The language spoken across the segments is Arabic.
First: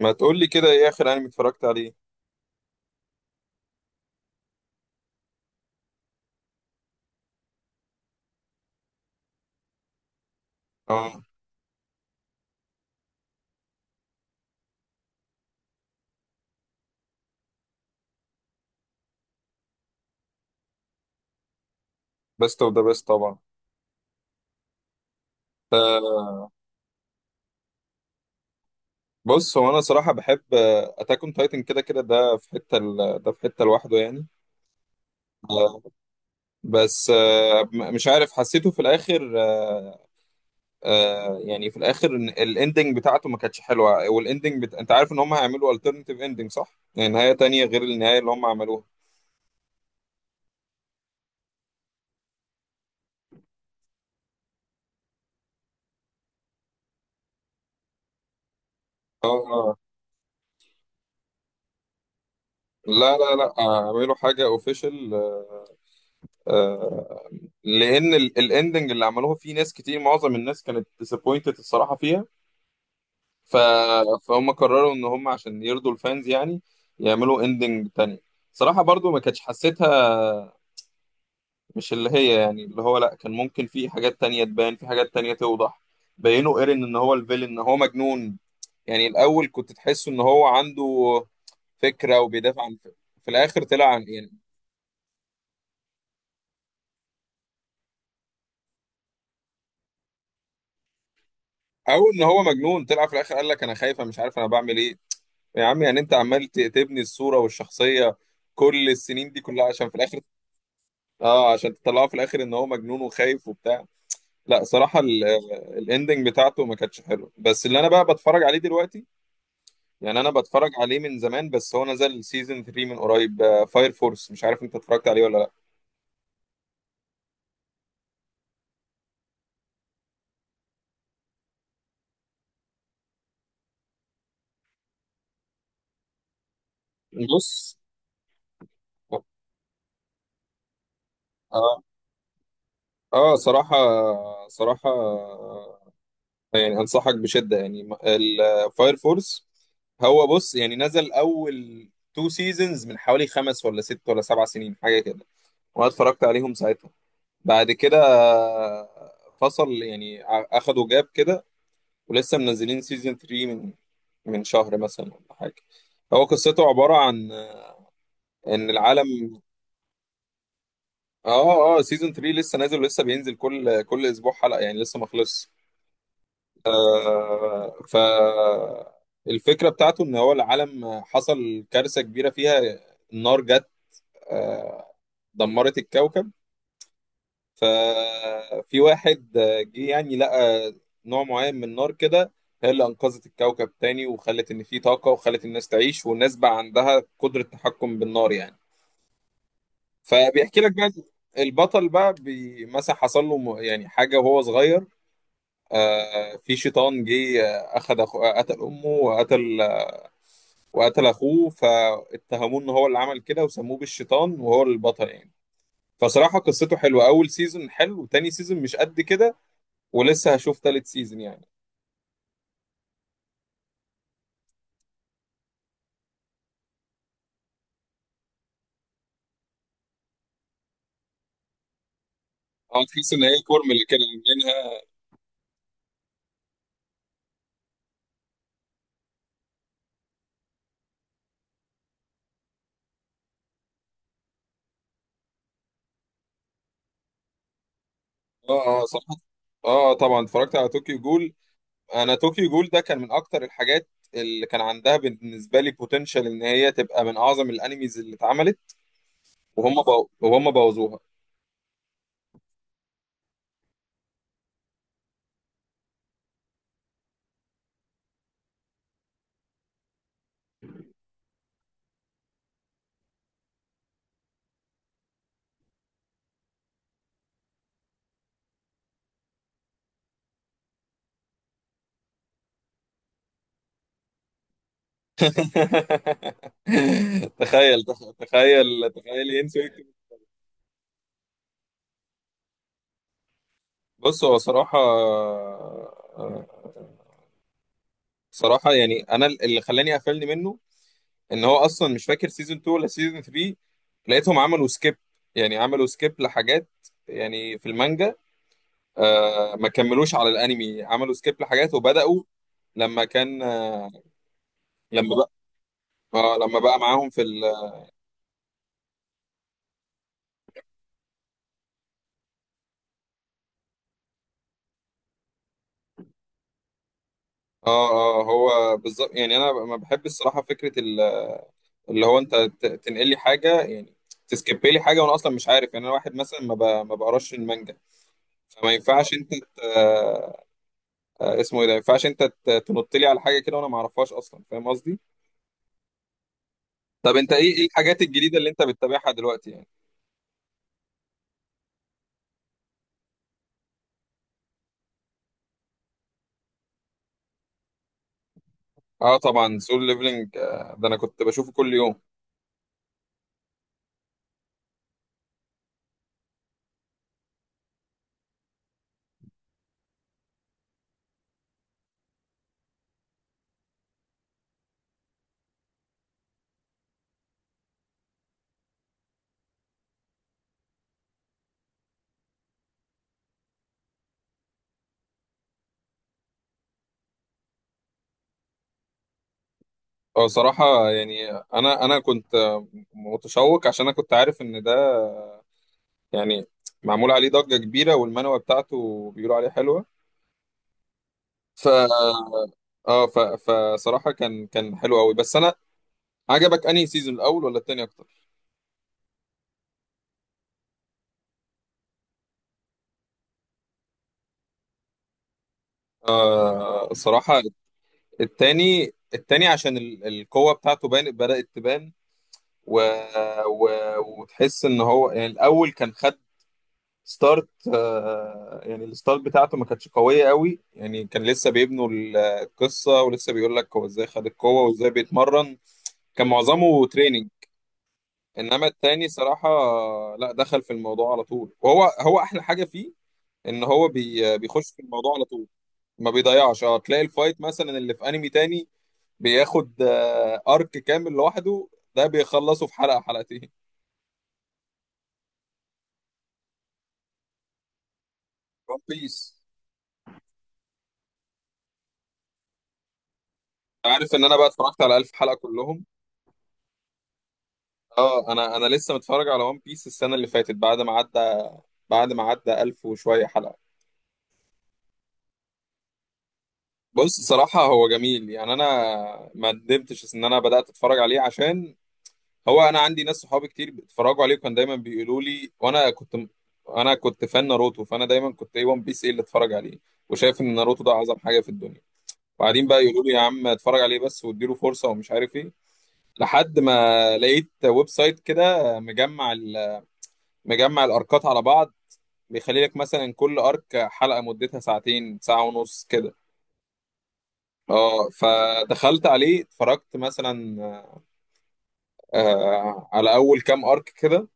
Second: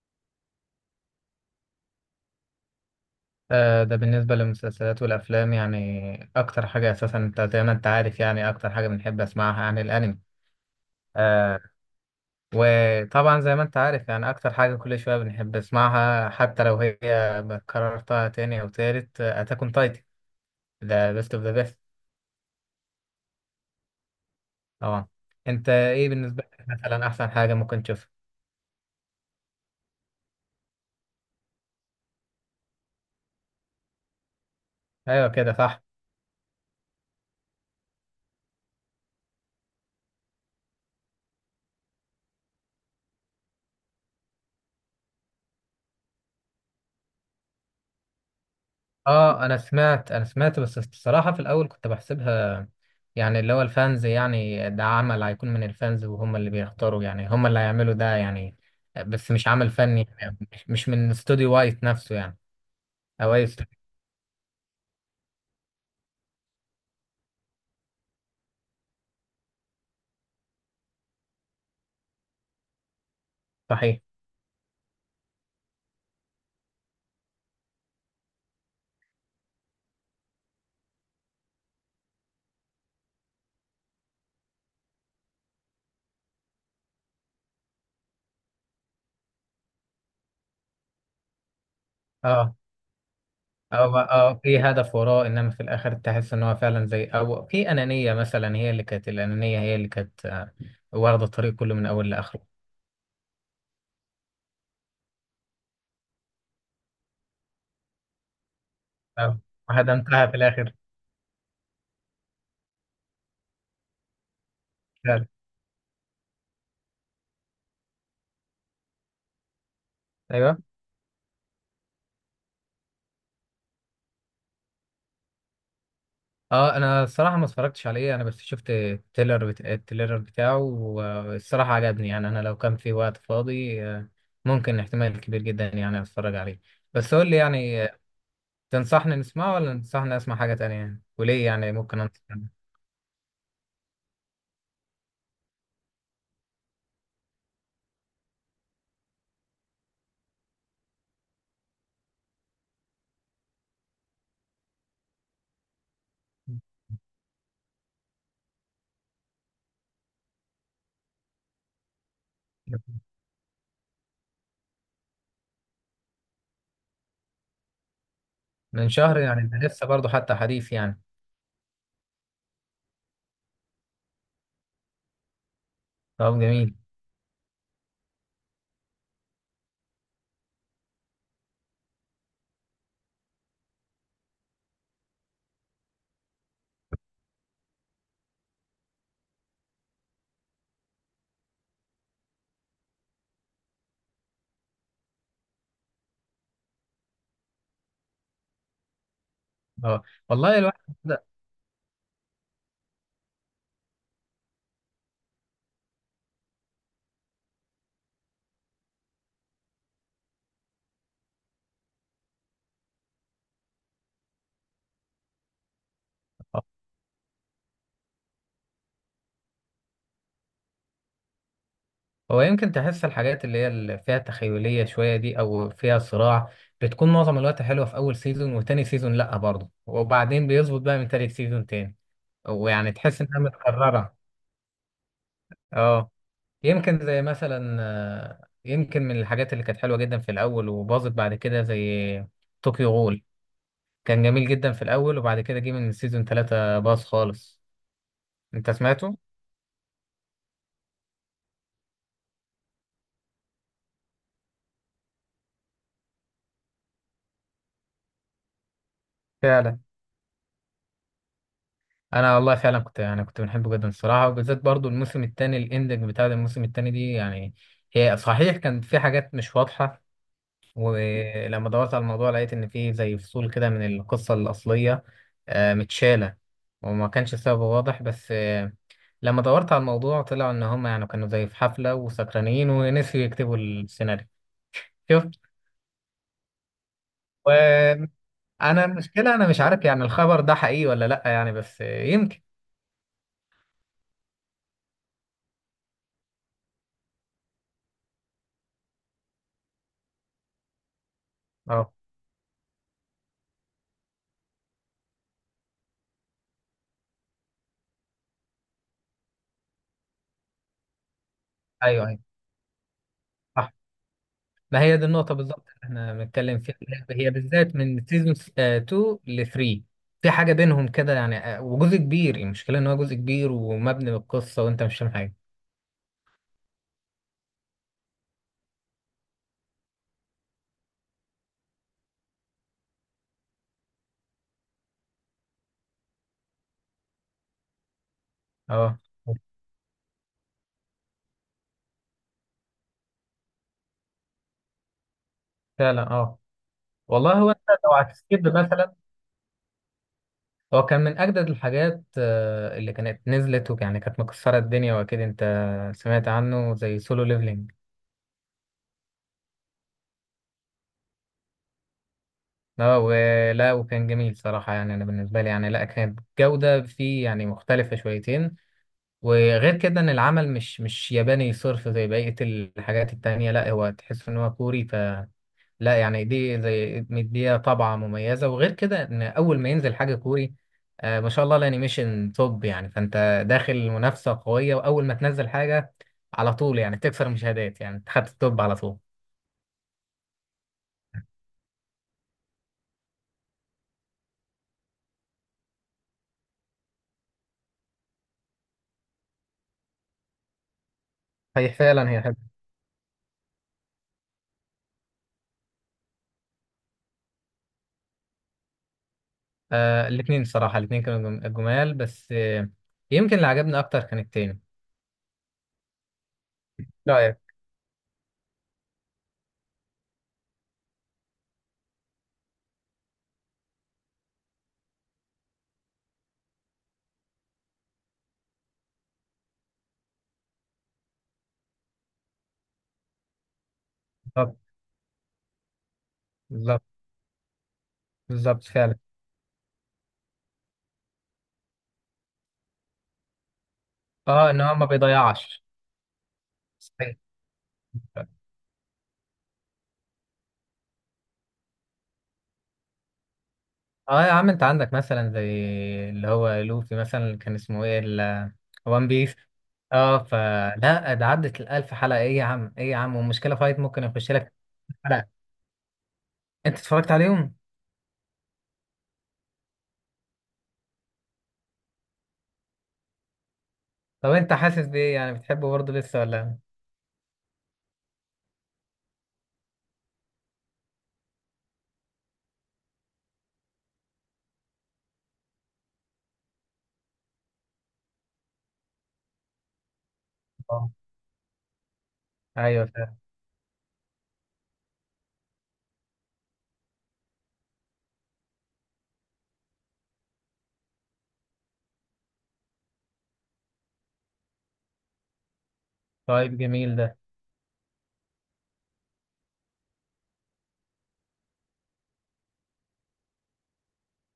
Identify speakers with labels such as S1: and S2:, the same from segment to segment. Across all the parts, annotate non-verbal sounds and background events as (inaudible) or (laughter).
S1: ما تقول لي كده، ايه اخر انمي اتفرجت عليه؟
S2: آه، ده بالنسبة للمسلسلات والأفلام يعني أكتر حاجة أساسا، أنت زي ما أنت عارف، يعني أكتر حاجة بنحب أسمعها يعني الأنمي.
S1: اه،
S2: آه. وطبعا زي ما أنت عارف، يعني أكتر حاجة كل شوية بنحب أسمعها حتى لو هي كررتها تاني أو تالت، أتاك أون تايتن، ده بيست أوف ذا بيست.
S1: بيست اوف ذا بيست طبعا.
S2: طبعا. أنت إيه
S1: آه،
S2: بالنسبة لك مثلا أحسن حاجة ممكن تشوفها؟
S1: بص، هو انا صراحه بحب اتاك اون تايتن، كده كده ده في حته. ده في حته لوحده يعني.
S2: أيوه كده
S1: آه،
S2: صح.
S1: بس، مش عارف، حسيته في الاخر. يعني في الاخر إن الاندنج بتاعته ما كانتش حلوه. انت عارف ان هم هيعملوا الترناتيف اندنج، صح؟ يعني نهايه تانية غير النهايه اللي هم عملوها.
S2: اه، انا سمعت بس الصراحه في الاول كنت بحسبها، يعني اللي هو الفانز، يعني ده عمل هيكون من الفانز وهم اللي بيختاروا، يعني هم اللي هيعملوا ده يعني، بس مش عمل
S1: اه،
S2: فني يعني مش من استوديو وايت نفسه يعني،
S1: لا
S2: او
S1: لا
S2: اي
S1: لا،
S2: استوديو.
S1: اعملوا حاجة اوفيشال. لان الاندنج اللي عملوها فيه ناس كتير، معظم الناس كانت disappointed الصراحه فيها. ف...
S2: صحيح.
S1: فهم قرروا ان هم عشان يرضوا الفانز يعني يعملوا اندنج تانية. صراحه برضو ما كانتش حسيتها. مش اللي هي، يعني اللي هو، لا، كان ممكن في حاجات تانية تبان، في حاجات تانية توضح. بينوا ايرين ان هو الفيلن، ان هو مجنون. يعني الاول كنت تحسه ان هو عنده فكره
S2: اه
S1: وبيدافع عن. في الاخر طلع
S2: اه.
S1: عن يعني.
S2: اه في هدف وراه، انما في الاخر تحس ان هو فعلا زي او في انانيه مثلا، هي اللي كانت الانانيه هي اللي كانت، واخده الطريق كله من
S1: او
S2: اول
S1: ان هو
S2: لاخره.
S1: مجنون، طلع في الاخر قال لك: انا خايف، أنا مش عارف انا بعمل ايه. يا عم يعني، انت عمال تبني الصورة والشخصية كل السنين
S2: آه،
S1: دي كلها عشان في الاخر.
S2: وهدمتها في الاخر.
S1: اه، عشان تطلعه في الاخر ان هو مجنون وخايف وبتاع. لا صراحة،
S2: فعلا.
S1: الاندنج بتاعته ما كانتش حلوه. بس اللي انا بقى بتفرج عليه دلوقتي، يعني انا
S2: ايوه.
S1: بتفرج عليه من زمان، بس هو نزل سيزون 3 من قريب. فاير فورس، مش عارف انت اتفرجت عليه ولا لا.
S2: اه انا الصراحه ما اتفرجتش عليه، انا بس شفت التيلر بتاعه والصراحه عجبني يعني، انا لو كان في وقت فاضي ممكن احتمال كبير جدا يعني اتفرج عليه. بس قول لي
S1: بص،
S2: يعني، تنصحني نسمعه ولا تنصحني اسمع حاجه تانية يعني، وليه يعني
S1: اه
S2: ممكن انصح.
S1: اه، صراحة، صراحة يعني انصحك بشده، يعني الفاير فورس. هو بص، يعني نزل اول تو سيزونز من حوالي خمس ولا ست ولا سبع سنين حاجه كده، وانا اتفرجت عليهم ساعتها. بعد كده فصل يعني، اخدوا جاب كده. ولسه منزلين سيزون 3 من شهر مثلا ولا حاجه. هو قصته عباره عن ان
S2: من شهر
S1: العالم.
S2: يعني؟ ده لسه برضه حتى حديث يعني.
S1: اه اه، سيزون 3 لسه نازل ولسه بينزل كل اسبوع حلقه يعني، لسه ما خلصش.
S2: طب جميل.
S1: آه، ف الفكرة بتاعته ان هو العالم حصل كارثة كبيرة فيها. النار جت، آه، دمرت الكوكب. ففي واحد جه يعني لقى نوع معين من النار كده، هي اللي انقذت الكوكب تاني وخلت ان في طاقة وخلت الناس تعيش، والناس بقى عندها قدرة تحكم بالنار يعني.
S2: اه والله
S1: فبيحكي لك
S2: الواحد
S1: بقى.
S2: بدأ.
S1: البطل بقى مثلا حصل له يعني حاجة وهو صغير. في شيطان جه، قتل امه وقتل اخوه، فاتهموه ان هو اللي عمل كده وسموه بالشيطان، وهو البطل يعني. فصراحة قصته حلوة. اول سيزون حلو، تاني سيزون مش قد كده، ولسه هشوف تالت سيزون يعني.
S2: هو يمكن تحس الحاجات اللي هي اللي فيها تخيلية شوية دي أو فيها صراع بتكون معظم الوقت حلوة في أول سيزون وتاني سيزون لأ برضه، وبعدين بيظبط بقى من تالت سيزون تاني،
S1: اه،
S2: ويعني
S1: تحس
S2: تحس
S1: ان
S2: إنها
S1: هي كورمل كده
S2: متكررة.
S1: عاملينها.
S2: اه. يمكن زي مثلا، يمكن من الحاجات اللي كانت حلوة جدا في الأول وباظت بعد كده زي طوكيو غول. كان جميل جدا في الأول وبعد كده جه من سيزون تلاتة باظ خالص. أنت
S1: اه اه، صراحة.
S2: سمعته؟
S1: اه طبعا، اتفرجت على طوكيو جول. انا طوكيو جول ده كان من اكتر الحاجات اللي كان عندها بالنسبة لي بوتنشال ان هي تبقى من اعظم الانميز اللي اتعملت.
S2: فعلا.
S1: وهم بوظوها.
S2: انا والله فعلا كنت، يعني كنت بنحبه جدا الصراحه، وبالذات برضو الموسم الثاني، الاندنج بتاع الموسم الثاني دي يعني. هي صحيح كان في حاجات مش واضحه، ولما دورت على الموضوع لقيت ان في زي فصول كده من القصه الاصليه متشاله، وما كانش السبب واضح، بس لما دورت على الموضوع طلع ان هم يعني كانوا زي في حفله وسكرانين ونسيوا يكتبوا السيناريو. شوف.
S1: (laughs) تخيل،
S2: وانا
S1: تخيل، تخيل
S2: المشكله انا مش
S1: ينسوا!
S2: عارف يعني الخبر ده حقيقي ولا لا يعني، بس يمكن.
S1: بص، هو صراحة صراحة يعني، أنا اللي خلاني قفلني منه إن هو أصلا
S2: اه.
S1: مش فاكر سيزون 2 ولا سيزون 3. لقيتهم عملوا سكيب، يعني عملوا سكيب لحاجات، يعني في المانجا ما كملوش على الأنمي، عملوا سكيب لحاجات
S2: ايوه ايوه.
S1: وبدأوا. لما كان
S2: صح.
S1: آه،
S2: ما هي دي
S1: لما بقى
S2: النقطة بالظبط اللي احنا
S1: اه
S2: بنتكلم
S1: لما
S2: فيها،
S1: بقى معاهم في
S2: هي
S1: ال،
S2: بالذات من سيزون 2 ل 3، في حاجة بينهم كده يعني، وجزء كبير المشكلة ان هو جزء كبير ومبني بالقصة وانت مش فاهم حاجة.
S1: اه اه. هو بالظبط يعني، انا ما بحب الصراحه فكره اللي هو انت تنقل لي حاجه، يعني تسكيب لي حاجه وانا اصلا مش عارف. يعني انا واحد مثلا ما بقراش المانجا. فما
S2: اه
S1: ينفعش انت ت... اسمه ايه ده، ما ينفعش انت تنط لي على حاجه كده وانا ما اعرفهاش اصلا، فاهم قصدي؟
S2: فعلا. اه
S1: طب انت،
S2: والله. هو انت
S1: ايه
S2: لو
S1: الحاجات الجديده
S2: هتسكيب
S1: اللي انت
S2: مثلا،
S1: بتتابعها دلوقتي يعني؟
S2: هو كان من اجدد الحاجات اللي كانت نزلت ويعني كانت مكسرة الدنيا، واكيد انت سمعت عنه زي سولو ليفلينج.
S1: اه طبعا، سول ليفلنج ده انا كنت بشوفه كل يوم.
S2: اه ولا. وكان جميل صراحة يعني، انا بالنسبة لي يعني لا كانت جودة فيه يعني مختلفة شويتين، وغير كده ان العمل مش ياباني صرف زي بقية الحاجات التانية، لا هو تحس ان هو كوري فلا يعني، دي زي مديها طبعة مميزة. وغير كده ان اول ما ينزل حاجة كوري، آه ما شاء الله الانيميشن توب يعني، فانت داخل منافسة قوية، واول ما تنزل حاجة على طول يعني تكسر مشاهدات يعني تحت التوب على طول.
S1: هو صراحه يعني، انا كنت متشوق عشان انا كنت عارف ان ده يعني معمول عليه ضجه كبيره والمانوا بتاعته بيقولوا عليه حلوه. ف
S2: هي فعلا هي حلوة.
S1: فصراحه كان حلو قوي، بس انا. عجبك انهي سيزون، الاول ولا التاني اكتر؟
S2: آه الاتنين الصراحة، الاتنين كانوا جمال بس آه. يمكن اللي عجبني اكتر كان التاني. رأيك؟
S1: صراحة، التاني عشان القوة بتاعته بان، بدأت تبان. و... و... وتحس ان هو يعني الاول كان خد ستارت. يعني الستارت بتاعته ما كانتش قوية قوي يعني، كان لسه بيبنوا القصة ولسه بيقول لك هو ازاي خد
S2: بالظبط
S1: القوة وازاي بيتمرن. كان
S2: بالظبط
S1: معظمه تريننج.
S2: بالظبط
S1: انما
S2: فعلا.
S1: التاني صراحة، لا، دخل في الموضوع على طول، وهو هو احلى حاجة فيه ان هو
S2: اه ان
S1: بيخش
S2: هو
S1: في
S2: ما
S1: الموضوع على طول.
S2: بيضيعش.
S1: ما بيضيعش. اه، تلاقي
S2: صحيح.
S1: الفايت مثلا اللي في انمي تاني بياخد ارك كامل لوحده، ده بيخلصه في حلقه حلقتين.
S2: اه يا عم، انت عندك مثلا زي اللي هو لوفي مثلا، اللي كان اسمه ايه
S1: ون
S2: وان
S1: بيس،
S2: بيس. اه فلا ده عدت الألف حلقة، ايه يا عم ايه يا عم، والمشكلة فايت ممكن
S1: عارف ان
S2: يخش
S1: انا بقى
S2: لك
S1: اتفرجت
S2: في
S1: على الف
S2: حلقة.
S1: حلقه كلهم.
S2: انت اتفرجت عليهم؟
S1: اه، انا لسه متفرج على ون بيس السنه اللي فاتت بعد ما عدى، الف وشويه حلقه.
S2: طب انت حاسس بايه، يعني بتحبه برضه لسه ولا؟
S1: بص صراحه، هو جميل يعني، انا ما ندمتش ان انا بدات اتفرج عليه، عشان هو انا عندي ناس صحابي كتير بيتفرجوا عليه وكان دايما بيقولوا لي. وانا كنت انا كنت فان ناروتو، فانا دايما كنت: ايه ون بيس، ايه اللي اتفرج عليه، وشايف ان ناروتو
S2: اه.
S1: ده اعظم حاجه في الدنيا. وبعدين بقى
S2: ايوه
S1: يقولوا لي:
S2: فعلا.
S1: يا عم اتفرج عليه بس، واديله فرصه ومش عارف ايه. لحد ما لقيت ويب سايت كده مجمع مجمع الاركات على بعض، بيخلي لك مثلا كل ارك حلقه مدتها ساعتين، ساعه ونص كده.
S2: طيب جميل ده.
S1: اه، فدخلت عليه، اتفرجت مثلا على اول كام ارك كده.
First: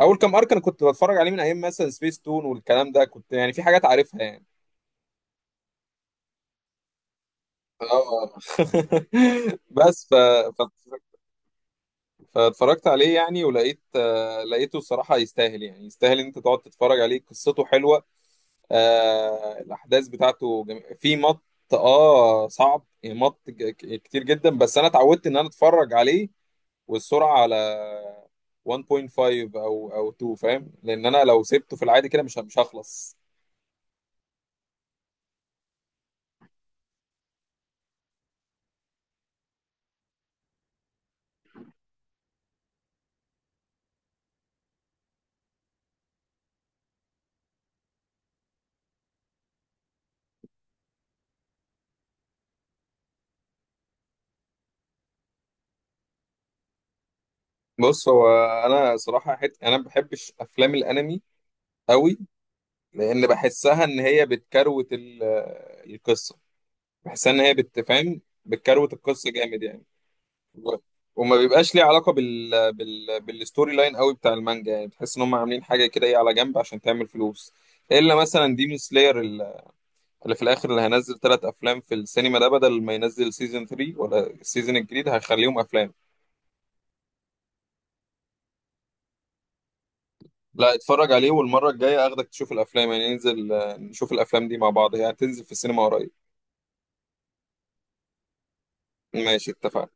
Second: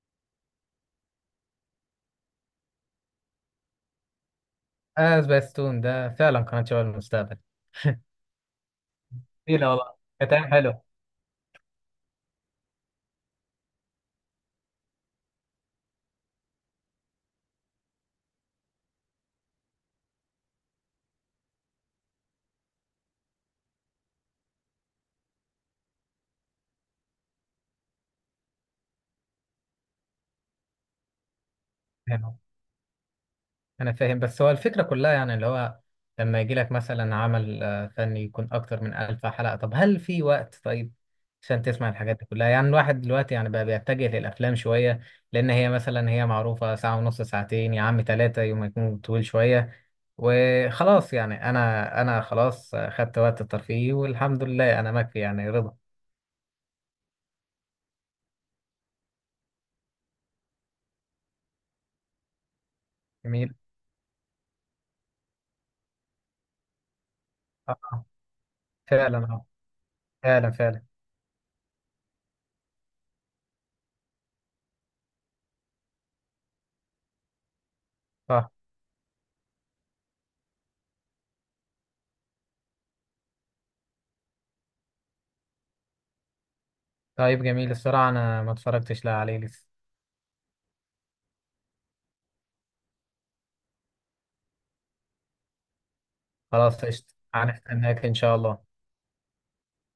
S1: اول كام ارك انا كنت بتفرج عليه من ايام مثلا سبيس تون والكلام ده، كنت يعني في حاجات عارفها يعني.
S2: اه سبيستون ده فعلا قناة شباب المستقبل.
S1: اه. (laughs)
S2: ايه لا والله،
S1: بس. ف...
S2: كتاب حلو.
S1: فاتفرجت عليه يعني، ولقيت لقيته الصراحة يستاهل، يعني يستاهل ان انت تقعد تتفرج عليه، قصته حلوة. الاحداث بتاعته جم... في مط اه، صعب يعني، كتير جدا، بس انا اتعودت ان انا اتفرج عليه والسرعة على 1.5 او 2، فاهم، لان انا لو سبته في العادي كده مش هخلص.
S2: انا فاهم، بس هو الفكره كلها يعني اللي هو لما يجي لك مثلا عمل فني يكون اكتر من ألف حلقه، طب هل في وقت طيب عشان تسمع الحاجات دي كلها يعني، الواحد دلوقتي يعني بقى بيتجه للافلام شويه، لان هي مثلا هي معروفه ساعه ونص ساعتين يا عم ثلاثه يوم، ما يكون طويل شويه وخلاص يعني، انا خلاص خدت وقت الترفيه والحمد لله انا مكفي يعني رضا.
S1: بص، هو انا صراحة انا ما بحبش افلام الانمي قوي، لان
S2: جميل.
S1: بحسها ان هي بتكروت القصة، بحسها ان هي
S2: اه
S1: بتفهم، بتكروت
S2: فعلا.
S1: القصه
S2: اه
S1: جامد يعني.
S2: فعلا
S1: و-
S2: فعلا.
S1: وما بيبقاش ليه علاقه بالستوري لاين قوي بتاع المانجا، يعني بتحس ان هم عاملين حاجه كده ايه على جنب عشان تعمل فلوس. الا
S2: اه.
S1: مثلا ديمون سلاير، اللي في الاخر اللي هينزل ثلاث افلام في السينما، ده بدل ما ينزل سيزون 3 ولا السيزون الجديد هيخليهم افلام.
S2: طيب جميل الصراحه انا ما اتفرجتش لا عليه لسه.
S1: لا، اتفرج عليه، والمره الجايه اخدك تشوف الافلام، يعني ننزل نشوف الافلام دي مع بعض، هي يعني هتنزل في السينما قريب.
S2: خلاص قشطة. هنستناك إن شاء الله.
S1: ماشي، اتفقنا.